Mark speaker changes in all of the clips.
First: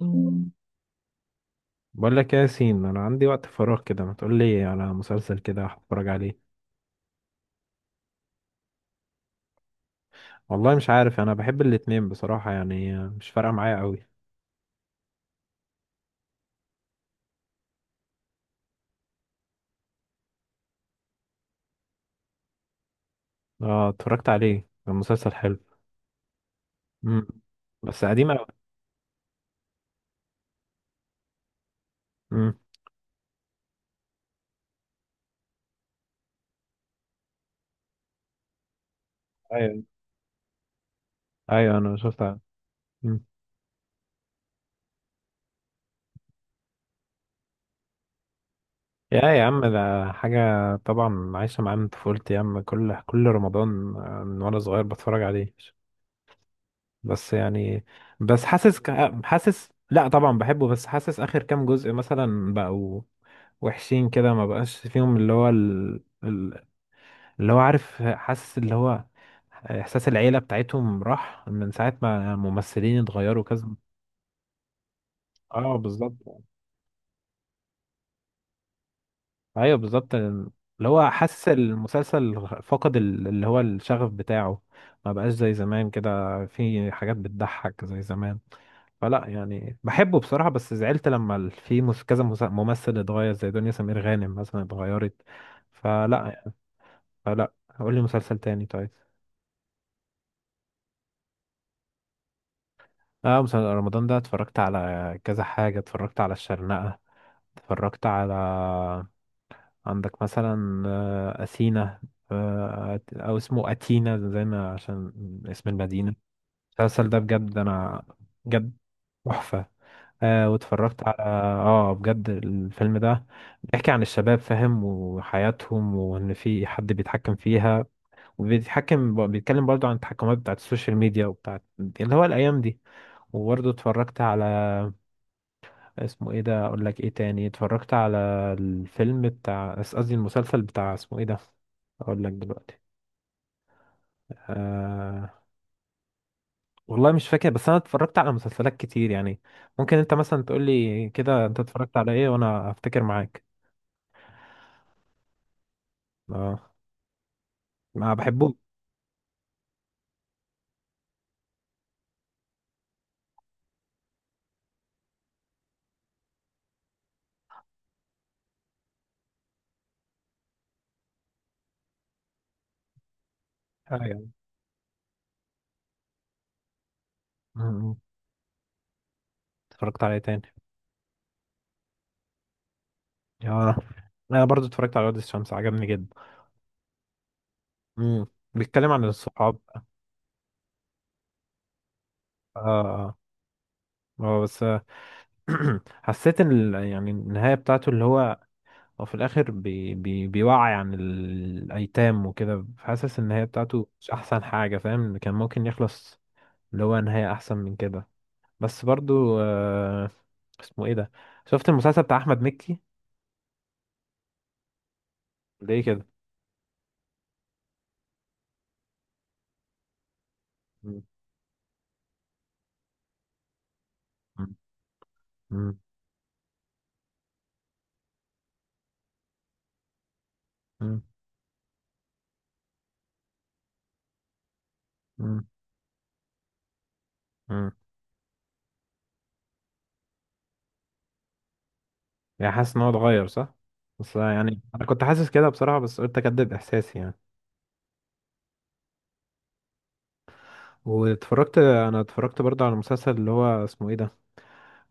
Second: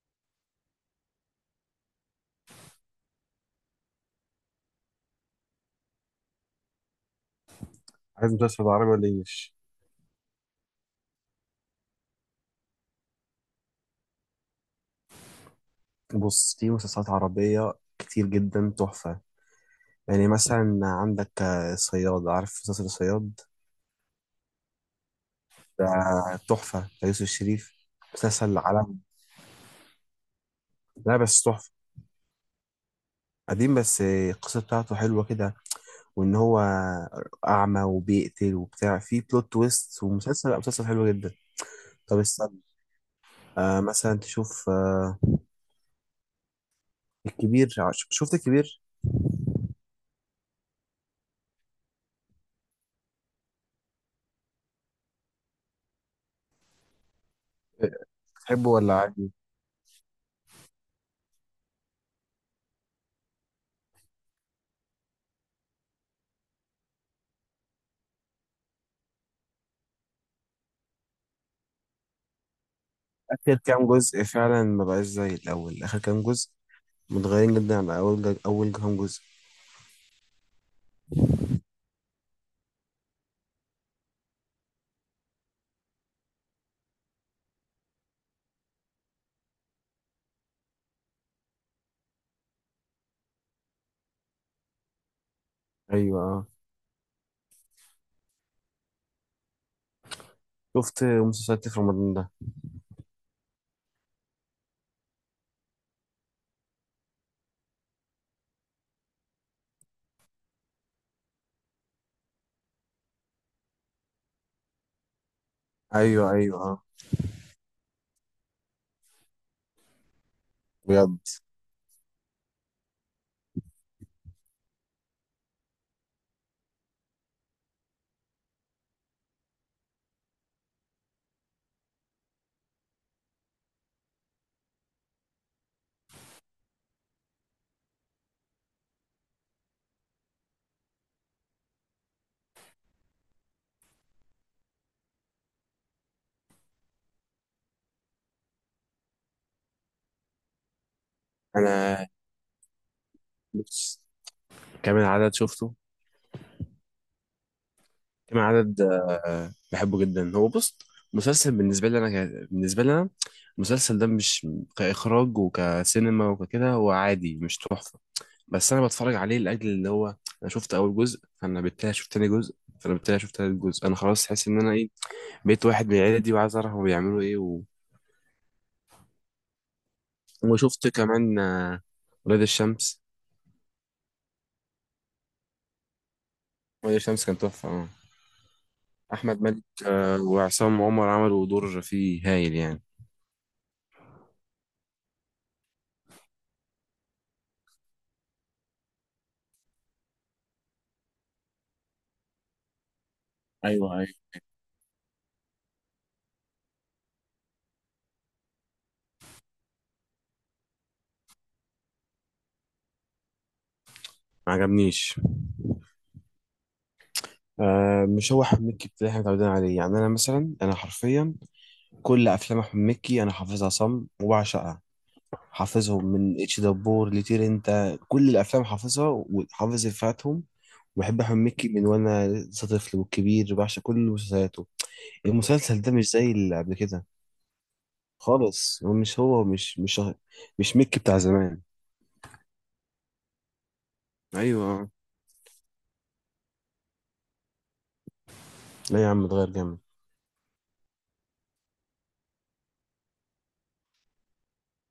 Speaker 1: مم. بقول لك إيه يا ياسين، انا عندي وقت فراغ كده، ما تقول لي على مسلسل كده هتفرج عليه؟
Speaker 2: عايز مسلسل عربي ولا انجلش؟
Speaker 1: والله مش عارف، انا بحب الاتنين بصراحة، يعني مش فارقة معايا قوي.
Speaker 2: بص، في مسلسلات عربية كتير جدا تحفة. يعني مثلا عندك صياد. عارف مسلسل صياد؟
Speaker 1: اه، اتفرجت عليه، كان مسلسل حلو.
Speaker 2: ده تحفة بتاع يوسف
Speaker 1: امم
Speaker 2: الشريف.
Speaker 1: بس قديم قوي.
Speaker 2: مسلسل عالمي، لا بس تحفة.
Speaker 1: امم.
Speaker 2: قديم بس القصة بتاعته حلوة كده، وإن هو أعمى وبيقتل وبتاع، في بلوت
Speaker 1: ايوه،
Speaker 2: تويست، ومسلسل، لا، مسلسل حلو جدا.
Speaker 1: ايوه، انا
Speaker 2: طب
Speaker 1: شفت.
Speaker 2: استنى.
Speaker 1: امم.
Speaker 2: مثلا تشوف الكبير. شفت الكبير؟
Speaker 1: يا عم، ده حاجة. طبعا عايشة معاه من طفولتي يا عم، كل رمضان، من وانا صغير بتفرج عليه. بس يعني. بس
Speaker 2: تحبه
Speaker 1: حاسس
Speaker 2: ولا عادي؟
Speaker 1: لا طبعا بحبه، بس حاسس اخر كام جزء مثلا بقوا وحشين كده. ما بقاش فيهم اللي هو اللي هو، عارف، حاسس اللي هو احساس العيله بتاعتهم راح من ساعه ما الممثلين اتغيروا
Speaker 2: آخر
Speaker 1: كذا.
Speaker 2: كام جزء فعلا ما بقاش زي
Speaker 1: اه
Speaker 2: الأول، آخر
Speaker 1: بالظبط.
Speaker 2: كام جزء متغيرين جدا عن اول اول كام جزء.
Speaker 1: ايوه بالظبط، اللي هو حاسس المسلسل فقد اللي هو الشغف بتاعه. ما بقاش زي زمان كده. في حاجات بتضحك زي زمان. فلا يعني بحبه بصراحة، بس زعلت لما ال- في مس- كذا مس- ممثل اتغير، زي دنيا سمير غانم مثلا اتغيرت.
Speaker 2: ايوه،
Speaker 1: فلا.
Speaker 2: اه.
Speaker 1: فلا. قول لي مسلسل تاني طيب.
Speaker 2: شفت مسلسلات في رمضان ده؟
Speaker 1: اه، مسلسل رمضان ده اتفرجت على كذا حاجة، اتفرجت على الشرنقة. اتفرجت على، عندك مثلا أثينا، أو اسمه أتينا، زي ما، عشان اسم المدينة.
Speaker 2: ايوه، ايوه، اه،
Speaker 1: المسلسل ده بجد، أنا بجد، تحفة. واتفرجت على.
Speaker 2: بجد.
Speaker 1: اه بجد الفيلم ده بيحكي عن الشباب، فاهم، وحياتهم، وان في حد بيتحكم فيها وبيتحكم، بيتكلم برضو عن التحكمات بتاعت السوشيال ميديا وبتاعت اللي هو الايام دي. وبرضو اتفرجت على، اسمه ايه ده، اقول لك ايه تاني اتفرجت على، الفيلم بتاع، قصدي المسلسل بتاع اسمه ايه ده، اقول لك دلوقتي. آه والله مش فاكر، بس انا اتفرجت على مسلسلات كتير يعني. ممكن انت مثلا تقول لي كده انت اتفرجت
Speaker 2: انا
Speaker 1: على ايه، وانا افتكر معاك.
Speaker 2: بص، كام العدد شفته؟
Speaker 1: اه ما
Speaker 2: كام
Speaker 1: بحبوش.
Speaker 2: العدد، بحبه جدا. هو بص، مسلسل بالنسبه لي انا، المسلسل ده مش، كاخراج وكسينما وككده، هو عادي مش تحفه. بس انا بتفرج عليه لاجل اللي هو، انا شفت اول جزء، فانا بالتالي شفت تاني جزء، فانا بالتالي شفت تالت جزء، انا خلاص
Speaker 1: ايوه.
Speaker 2: حاسس ان انا ايه، بقيت واحد من العيله دي وعايز اعرف هما بيعملوا ايه و...
Speaker 1: أمم. اتفرجت عليه تاني.
Speaker 2: وشفت كمان ولاد الشمس.
Speaker 1: اه، انا برضو اتفرجت على وادي الشمس، عجبني جدا.
Speaker 2: ولاد الشمس كان تحفة، اه.
Speaker 1: امم. بيتكلم عن
Speaker 2: أحمد
Speaker 1: الصحاب.
Speaker 2: مالك وعصام عمر عملوا دور فيه هايل يعني.
Speaker 1: اه. اه بس، حسيت ان يعني النهايه بتاعته، اللي هو، هو في الاخر بي بي بيوعي عن الايتام وكده، حاسس ان النهايه بتاعته
Speaker 2: ايوه ايوه.
Speaker 1: مش احسن حاجه، فاهم، كان ممكن يخلص اللي هو نهايه احسن من كده. بس برضو اسمه ايه ده، شفت المسلسل بتاع احمد مكي؟
Speaker 2: ما عجبنيش.
Speaker 1: ليه كده؟
Speaker 2: مش هو أحمد مكي اللي احنا متعودين عليه. يعني أنا مثلا أنا
Speaker 1: مم.
Speaker 2: حرفيا كل أفلام أحمد مكي أنا حافظها صم وبعشقها.
Speaker 1: مم.
Speaker 2: حافظهم من اتش دبور لطير انت، كل الأفلام حافظها وحافظ إفيهاتهم.
Speaker 1: مم.
Speaker 2: بحب أحمد مكي من وأنا لسه طفل، والكبير بعشق كل مسلسلاته.
Speaker 1: مم.
Speaker 2: المسلسل ده مش زي اللي قبل كده
Speaker 1: مم.
Speaker 2: خالص. هو مش مش ميكي بتاع زمان.
Speaker 1: يعني حاسس ان هو اتغير، صح، بس يعني انا
Speaker 2: ايوه.
Speaker 1: كنت حاسس كده بصراحه، بس قلت اكدب احساسي يعني.
Speaker 2: لا يا عم اتغير جامد.
Speaker 1: انا اتفرجت برضه على المسلسل اللي هو اسمه ايه ده،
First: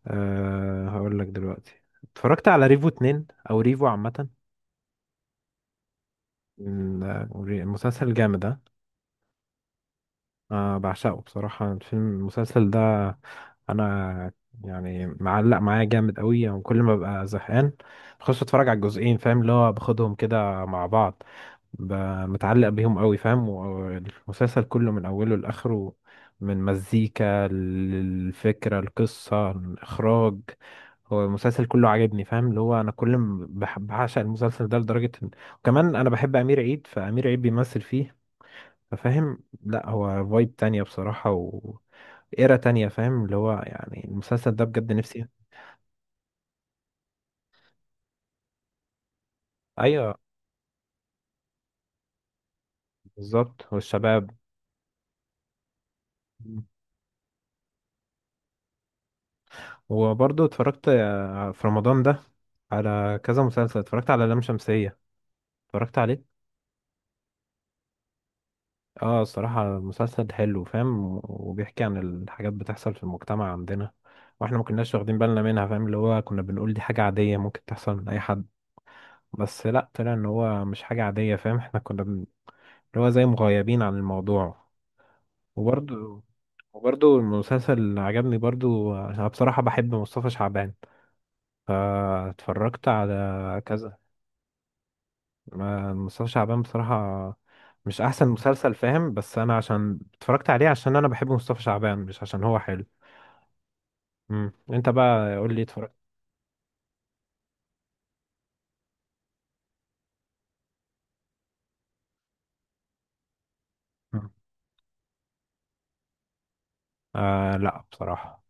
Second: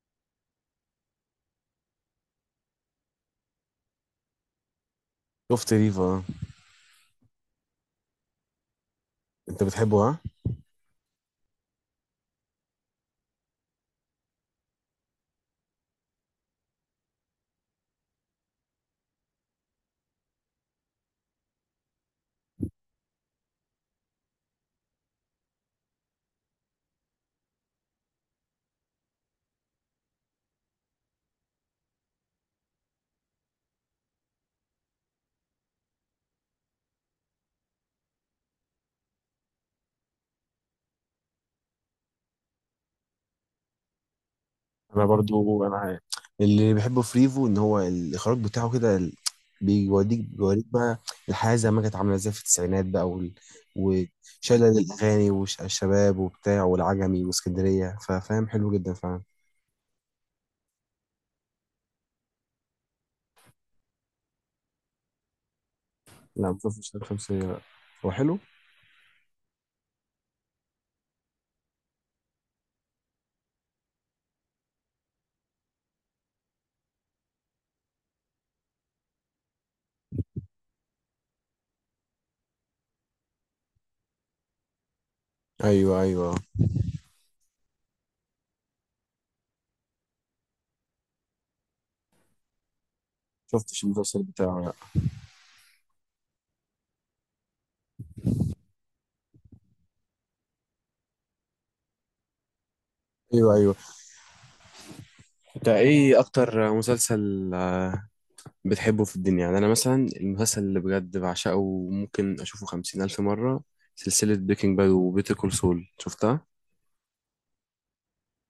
Speaker 1: هقول لك دلوقتي. اتفرجت على ريفو 2 او ريفو عامه.
Speaker 2: شفت ريفو، اه.
Speaker 1: المسلسل الجامد ده.
Speaker 2: انت بتحبه، ها؟
Speaker 1: بعشقه بصراحة، الفيلم المسلسل ده، أنا يعني معلق معايا جامد قوي يعني. كل ما ببقى زهقان بخش أتفرج على الجزئين، فاهم، اللي هو باخدهم كده مع بعض، ب- متعلق بيهم قوي، فاهم، والمسلسل كله من أوله لآخره، من مزيكا للفكرة، القصة، الإخراج، هو المسلسل كله عاجبني، فاهم، اللي هو أنا كل ما بعشق المسلسل ده لدرجة وكمان أنا بحب أمير عيد، فأمير عيد بيمثل فيه، فاهم، لا هو فايب تانية بصراحة و ايرا تانية، فاهم، اللي هو يعني المسلسل ده بجد
Speaker 2: انا
Speaker 1: نفسي.
Speaker 2: برضو انا عارف. اللي بحبه في ريفو ان هو الاخراج بتاعه كده،
Speaker 1: ايوه
Speaker 2: بيوديك بيوريك بقى الحياه زي ما كانت عامله ازاي في التسعينات بقى،
Speaker 1: بالظبط، والشباب.
Speaker 2: وشلل الاغاني والشباب وبتاع والعجمي واسكندريه، ففاهم حلو جدا فعلا.
Speaker 1: وبرضه اتفرجت في رمضان ده على كذا مسلسل، اتفرجت على لام شمسية، اتفرجت عليه.
Speaker 2: لا ما شفتش شمس الشمسية، لا. هو حلو؟
Speaker 1: اه الصراحة مسلسل حلو، فاهم، وبيحكي عن الحاجات بتحصل في المجتمع عندنا، واحنا ما كناش واخدين بالنا منها، فاهم، اللي هو كنا بنقول دي حاجة عادية ممكن تحصل من اي حد، بس لا، طلع ان هو مش حاجة عادية، فاهم، احنا كنا اللي هو زي مغيبين عن الموضوع.
Speaker 2: ايوه
Speaker 1: وبرضو
Speaker 2: ايوه.
Speaker 1: وبرضو المسلسل اللي عجبني برضو، أنا بصراحة بحب مصطفى شعبان فاتفرجت على
Speaker 2: شفتش
Speaker 1: كذا.
Speaker 2: المسلسل بتاعه، لا.
Speaker 1: مصطفى شعبان بصراحة، مش أحسن مسلسل، فاهم، بس أنا عشان اتفرجت عليه عشان أنا بحب مصطفى شعبان، مش عشان هو حلو.
Speaker 2: ايوه ايوه.
Speaker 1: مم. أنت بقى قول لي،
Speaker 2: انت
Speaker 1: اتفرجت؟
Speaker 2: ايه اكتر مسلسل بتحبه في الدنيا؟ يعني أنا مثلا المسلسل اللي بجد بعشقه وممكن أشوفه خمسين ألف مرة،
Speaker 1: مم.
Speaker 2: سلسلة بريكنج باد وبيتر كول سول. شفتها؟
Speaker 1: لا بصراحة،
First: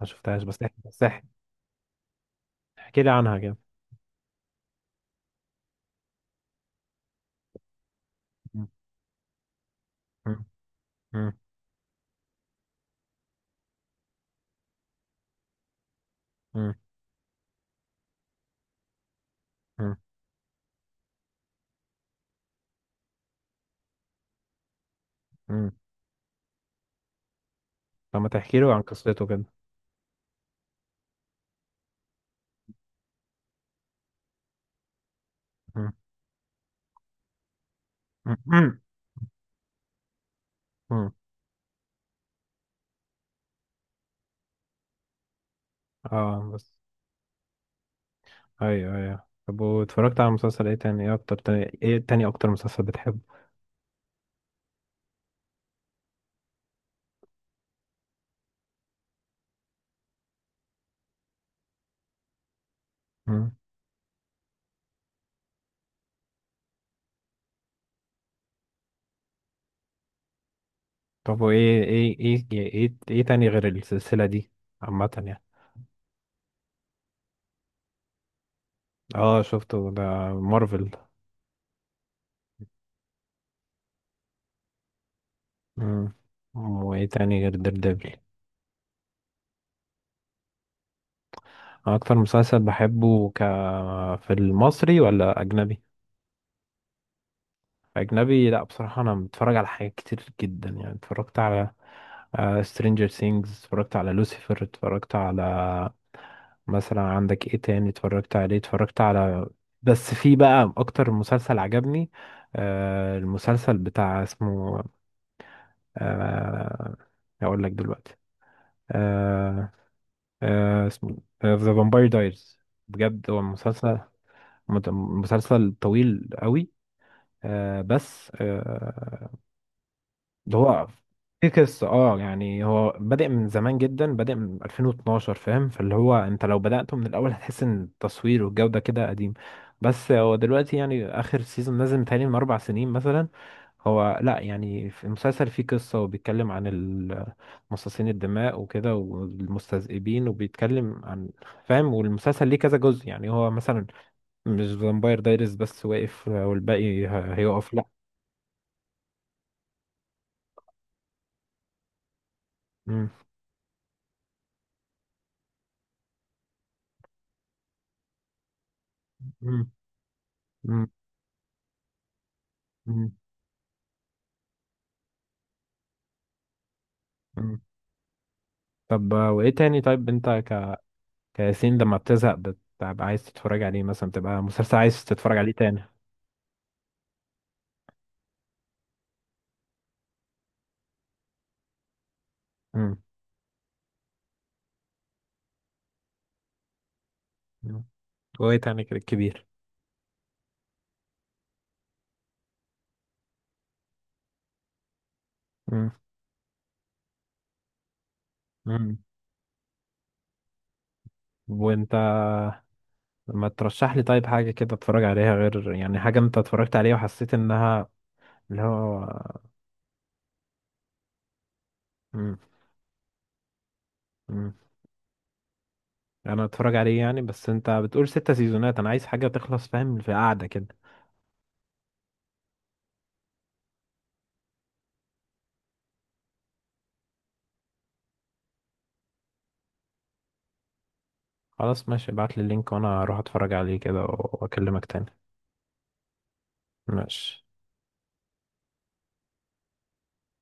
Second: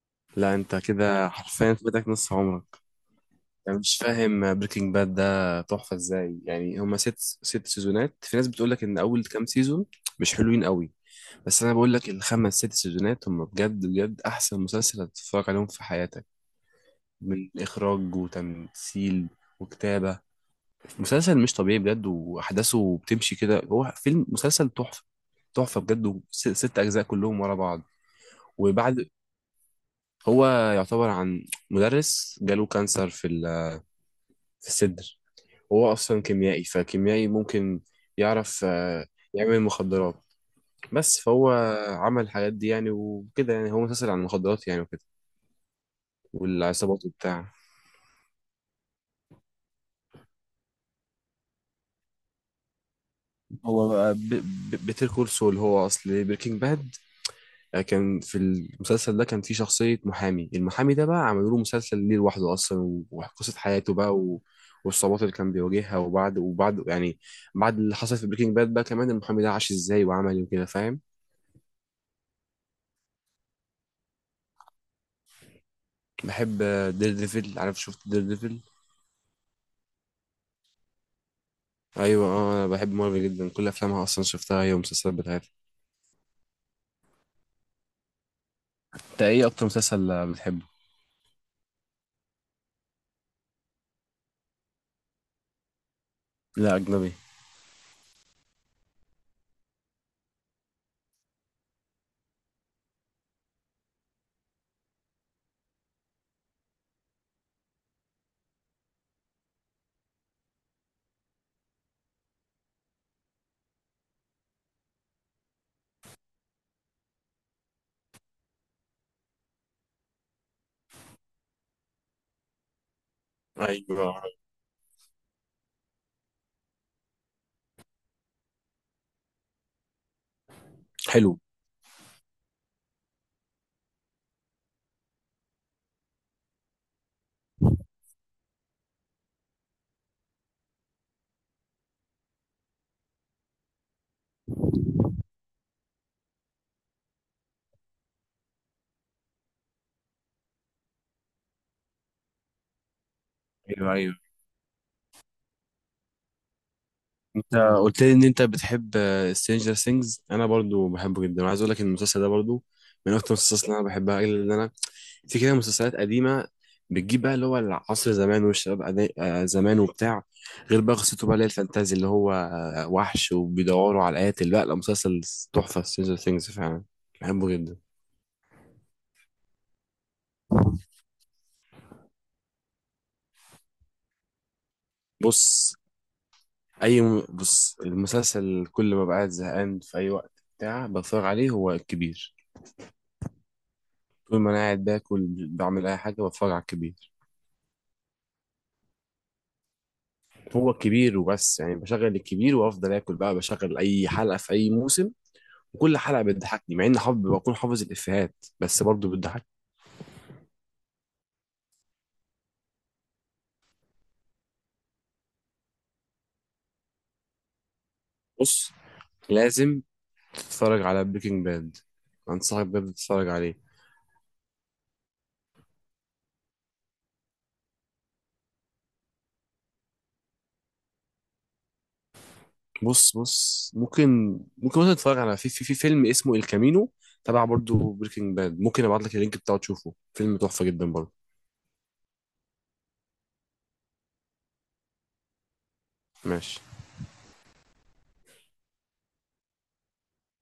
Speaker 1: ما شفتهاش،
Speaker 2: لا
Speaker 1: بس
Speaker 2: أنت
Speaker 1: احكي،
Speaker 2: كده حرفيا فاتك نص عمرك.
Speaker 1: احكي لي عنها كده.
Speaker 2: يعني مش فاهم بريكنج باد ده تحفة إزاي. يعني هما ست سيزونات، في ناس
Speaker 1: مم.
Speaker 2: بتقولك إن أول كام سيزون مش
Speaker 1: مم.
Speaker 2: حلوين قوي.
Speaker 1: مم.
Speaker 2: بس أنا بقولك الخمس ست سيزونات هما بجد بجد أحسن مسلسل هتتفرج عليهم في حياتك،
Speaker 1: مم.
Speaker 2: من إخراج وتمثيل
Speaker 1: مم.
Speaker 2: وكتابة. مسلسل مش طبيعي بجد، واحداثه بتمشي كده، هو فيلم مسلسل تحفه.
Speaker 1: مم.
Speaker 2: تحفه بجد. ست اجزاء كلهم ورا بعض.
Speaker 1: طب ما تحكي لي عن
Speaker 2: وبعد،
Speaker 1: قصته كده.
Speaker 2: هو يعتبر عن مدرس جاله كانسر في في الصدر.
Speaker 1: مم.
Speaker 2: وهو اصلا كيميائي فكيميائي ممكن يعرف
Speaker 1: مم.
Speaker 2: يعمل مخدرات.
Speaker 1: مم.
Speaker 2: بس فهو عمل الحاجات دي يعني وكده. يعني هو مسلسل عن المخدرات يعني وكده،
Speaker 1: اه بس.
Speaker 2: والعصابات وبتاع.
Speaker 1: ايوه، ايوه، طب واتفرجت على مسلسل ايه تاني، اكتر مسلسل بتحبه؟
Speaker 2: هو بيتر كول سول هو اصل بريكنج باد. كان في المسلسل ده كان في شخصية محامي، المحامي ده بقى عملوا له مسلسل ليه لوحده أصلا،
Speaker 1: مم.
Speaker 2: وقصة حياته بقى و... والصعوبات اللي كان بيواجهها. وبعد يعني، بعد اللي حصل في بريكنج باد بقى كمان، المحامي ده عاش ازاي وعمل ايه وكده، فاهم؟
Speaker 1: طب وايه ايه ايه ايه ايه إيه تاني غير السلسلة دي، عامة يعني.
Speaker 2: بحب دير ديفل. عارف؟ شفت دير ديفل؟
Speaker 1: اه شفته ده، مارفل.
Speaker 2: ايوه، اه. انا بحب مارفل جدا، كل افلامها اصلا شفتها هي والمسلسلات بتاعتها.
Speaker 1: مم. وايه تاني غير دير ديفل؟
Speaker 2: انت ايه اكتر مسلسل بتحبه؟
Speaker 1: اكتر مسلسل بحبه في المصري ولا اجنبي؟
Speaker 2: لا اجنبي.
Speaker 1: أجنبي، لأ بصراحة أنا متفرج على حاجات كتير جدا يعني، اتفرجت على سترينجر ثينجز، اتفرجت على لوسيفر، اتفرجت على، مثلا عندك ايه تاني اتفرجت عليه، اتفرجت على، بس في بقى أكتر مسلسل عجبني، المسلسل بتاع اسمه، آه هقول لك دلوقتي. آه اسمه ذا فامباير دايرز. بجد هو مسلسل،
Speaker 2: ايوه
Speaker 1: مسلسل طويل قوي. بس ده هو
Speaker 2: حلو.
Speaker 1: في قصة، اه يعني هو بادئ من زمان جدا، بادئ من 2012، فاهم، فاللي هو انت لو بدأته من الأول هتحس ان التصوير والجودة كده قديم. بس هو دلوقتي يعني آخر سيزون نازل متهيألي من 4 سنين مثلا. هو لا يعني، في المسلسل فيه قصة وبيتكلم عن مصاصين الدماء وكده، والمستذئبين، وبيتكلم عن، فاهم، والمسلسل ليه كذا جزء، يعني هو مثلا،
Speaker 2: ايوه ايوه.
Speaker 1: مش فامباير دايرز بس واقف والباقي هيقف، لا.
Speaker 2: قلت لي ان انت بتحب سترينجر ثينجز. انا برضو بحبه جدا، وعايز اقول لك ان المسلسل ده برضو
Speaker 1: مم.
Speaker 2: من اكتر المسلسلات اللي انا بحبها، الا ان انا في كده مسلسلات قديمه بتجيب بقى اللي هو العصر زمان والشباب
Speaker 1: مم.
Speaker 2: زمان وبتاع، غير بقى قصته بقى اللي هي الفانتازي اللي هو
Speaker 1: مم.
Speaker 2: وحش وبيدوروا على القاتل. لا لا، مسلسل تحفه سترينجر ثينجز فعلا، بحبه
Speaker 1: مم.
Speaker 2: جدا.
Speaker 1: طب وايه تاني طيب، انت كياسين، لما بتزهق بتبقى عايز تتفرج عليه مثلا، بتبقى مسلسل عايز تتفرج عليه
Speaker 2: بص
Speaker 1: تاني؟
Speaker 2: بص المسلسل كل ما بقعد زهقان في اي وقت بتاع بتفرج عليه، هو الكبير.
Speaker 1: امم.
Speaker 2: طول ما انا قاعد باكل بعمل اي حاجه بتفرج على الكبير.
Speaker 1: أمم. وايه تاني كده كبير؟
Speaker 2: هو الكبير وبس. يعني بشغل الكبير وافضل اكل، بقى بشغل اي حلقه في اي موسم،
Speaker 1: امم.
Speaker 2: وكل حلقه بتضحكني مع اني حافظ، بكون حافظ الافيهات، بس
Speaker 1: أمم.
Speaker 2: برضه بتضحكني.
Speaker 1: وانت ما ترشح لي طيب حاجة كده اتفرج عليها، غير يعني حاجة انت اتفرجت عليها وحسيت انها، اللي
Speaker 2: بص
Speaker 1: هو.
Speaker 2: لازم تتفرج على بريكنج باد،
Speaker 1: امم.
Speaker 2: انصحك بجد تتفرج عليه.
Speaker 1: أمم. انا اتفرج عليه يعني، بس انت بتقول 6 سيزونات، انا عايز حاجة تخلص، فاهم، في قعدة كده.
Speaker 2: بص ممكن، مثلا تتفرج على، في فيلم اسمه الكامينو، تبع برضه بريكنج باد. ممكن ابعت لك اللينك بتاعه تشوفه، فيلم تحفه جدا برضه.
Speaker 1: خلاص ماشي، ابعت لي اللينك وانا اروح اتفرج عليه كده واكلمك تاني.
Speaker 2: ماشي.
Speaker 1: ماشي.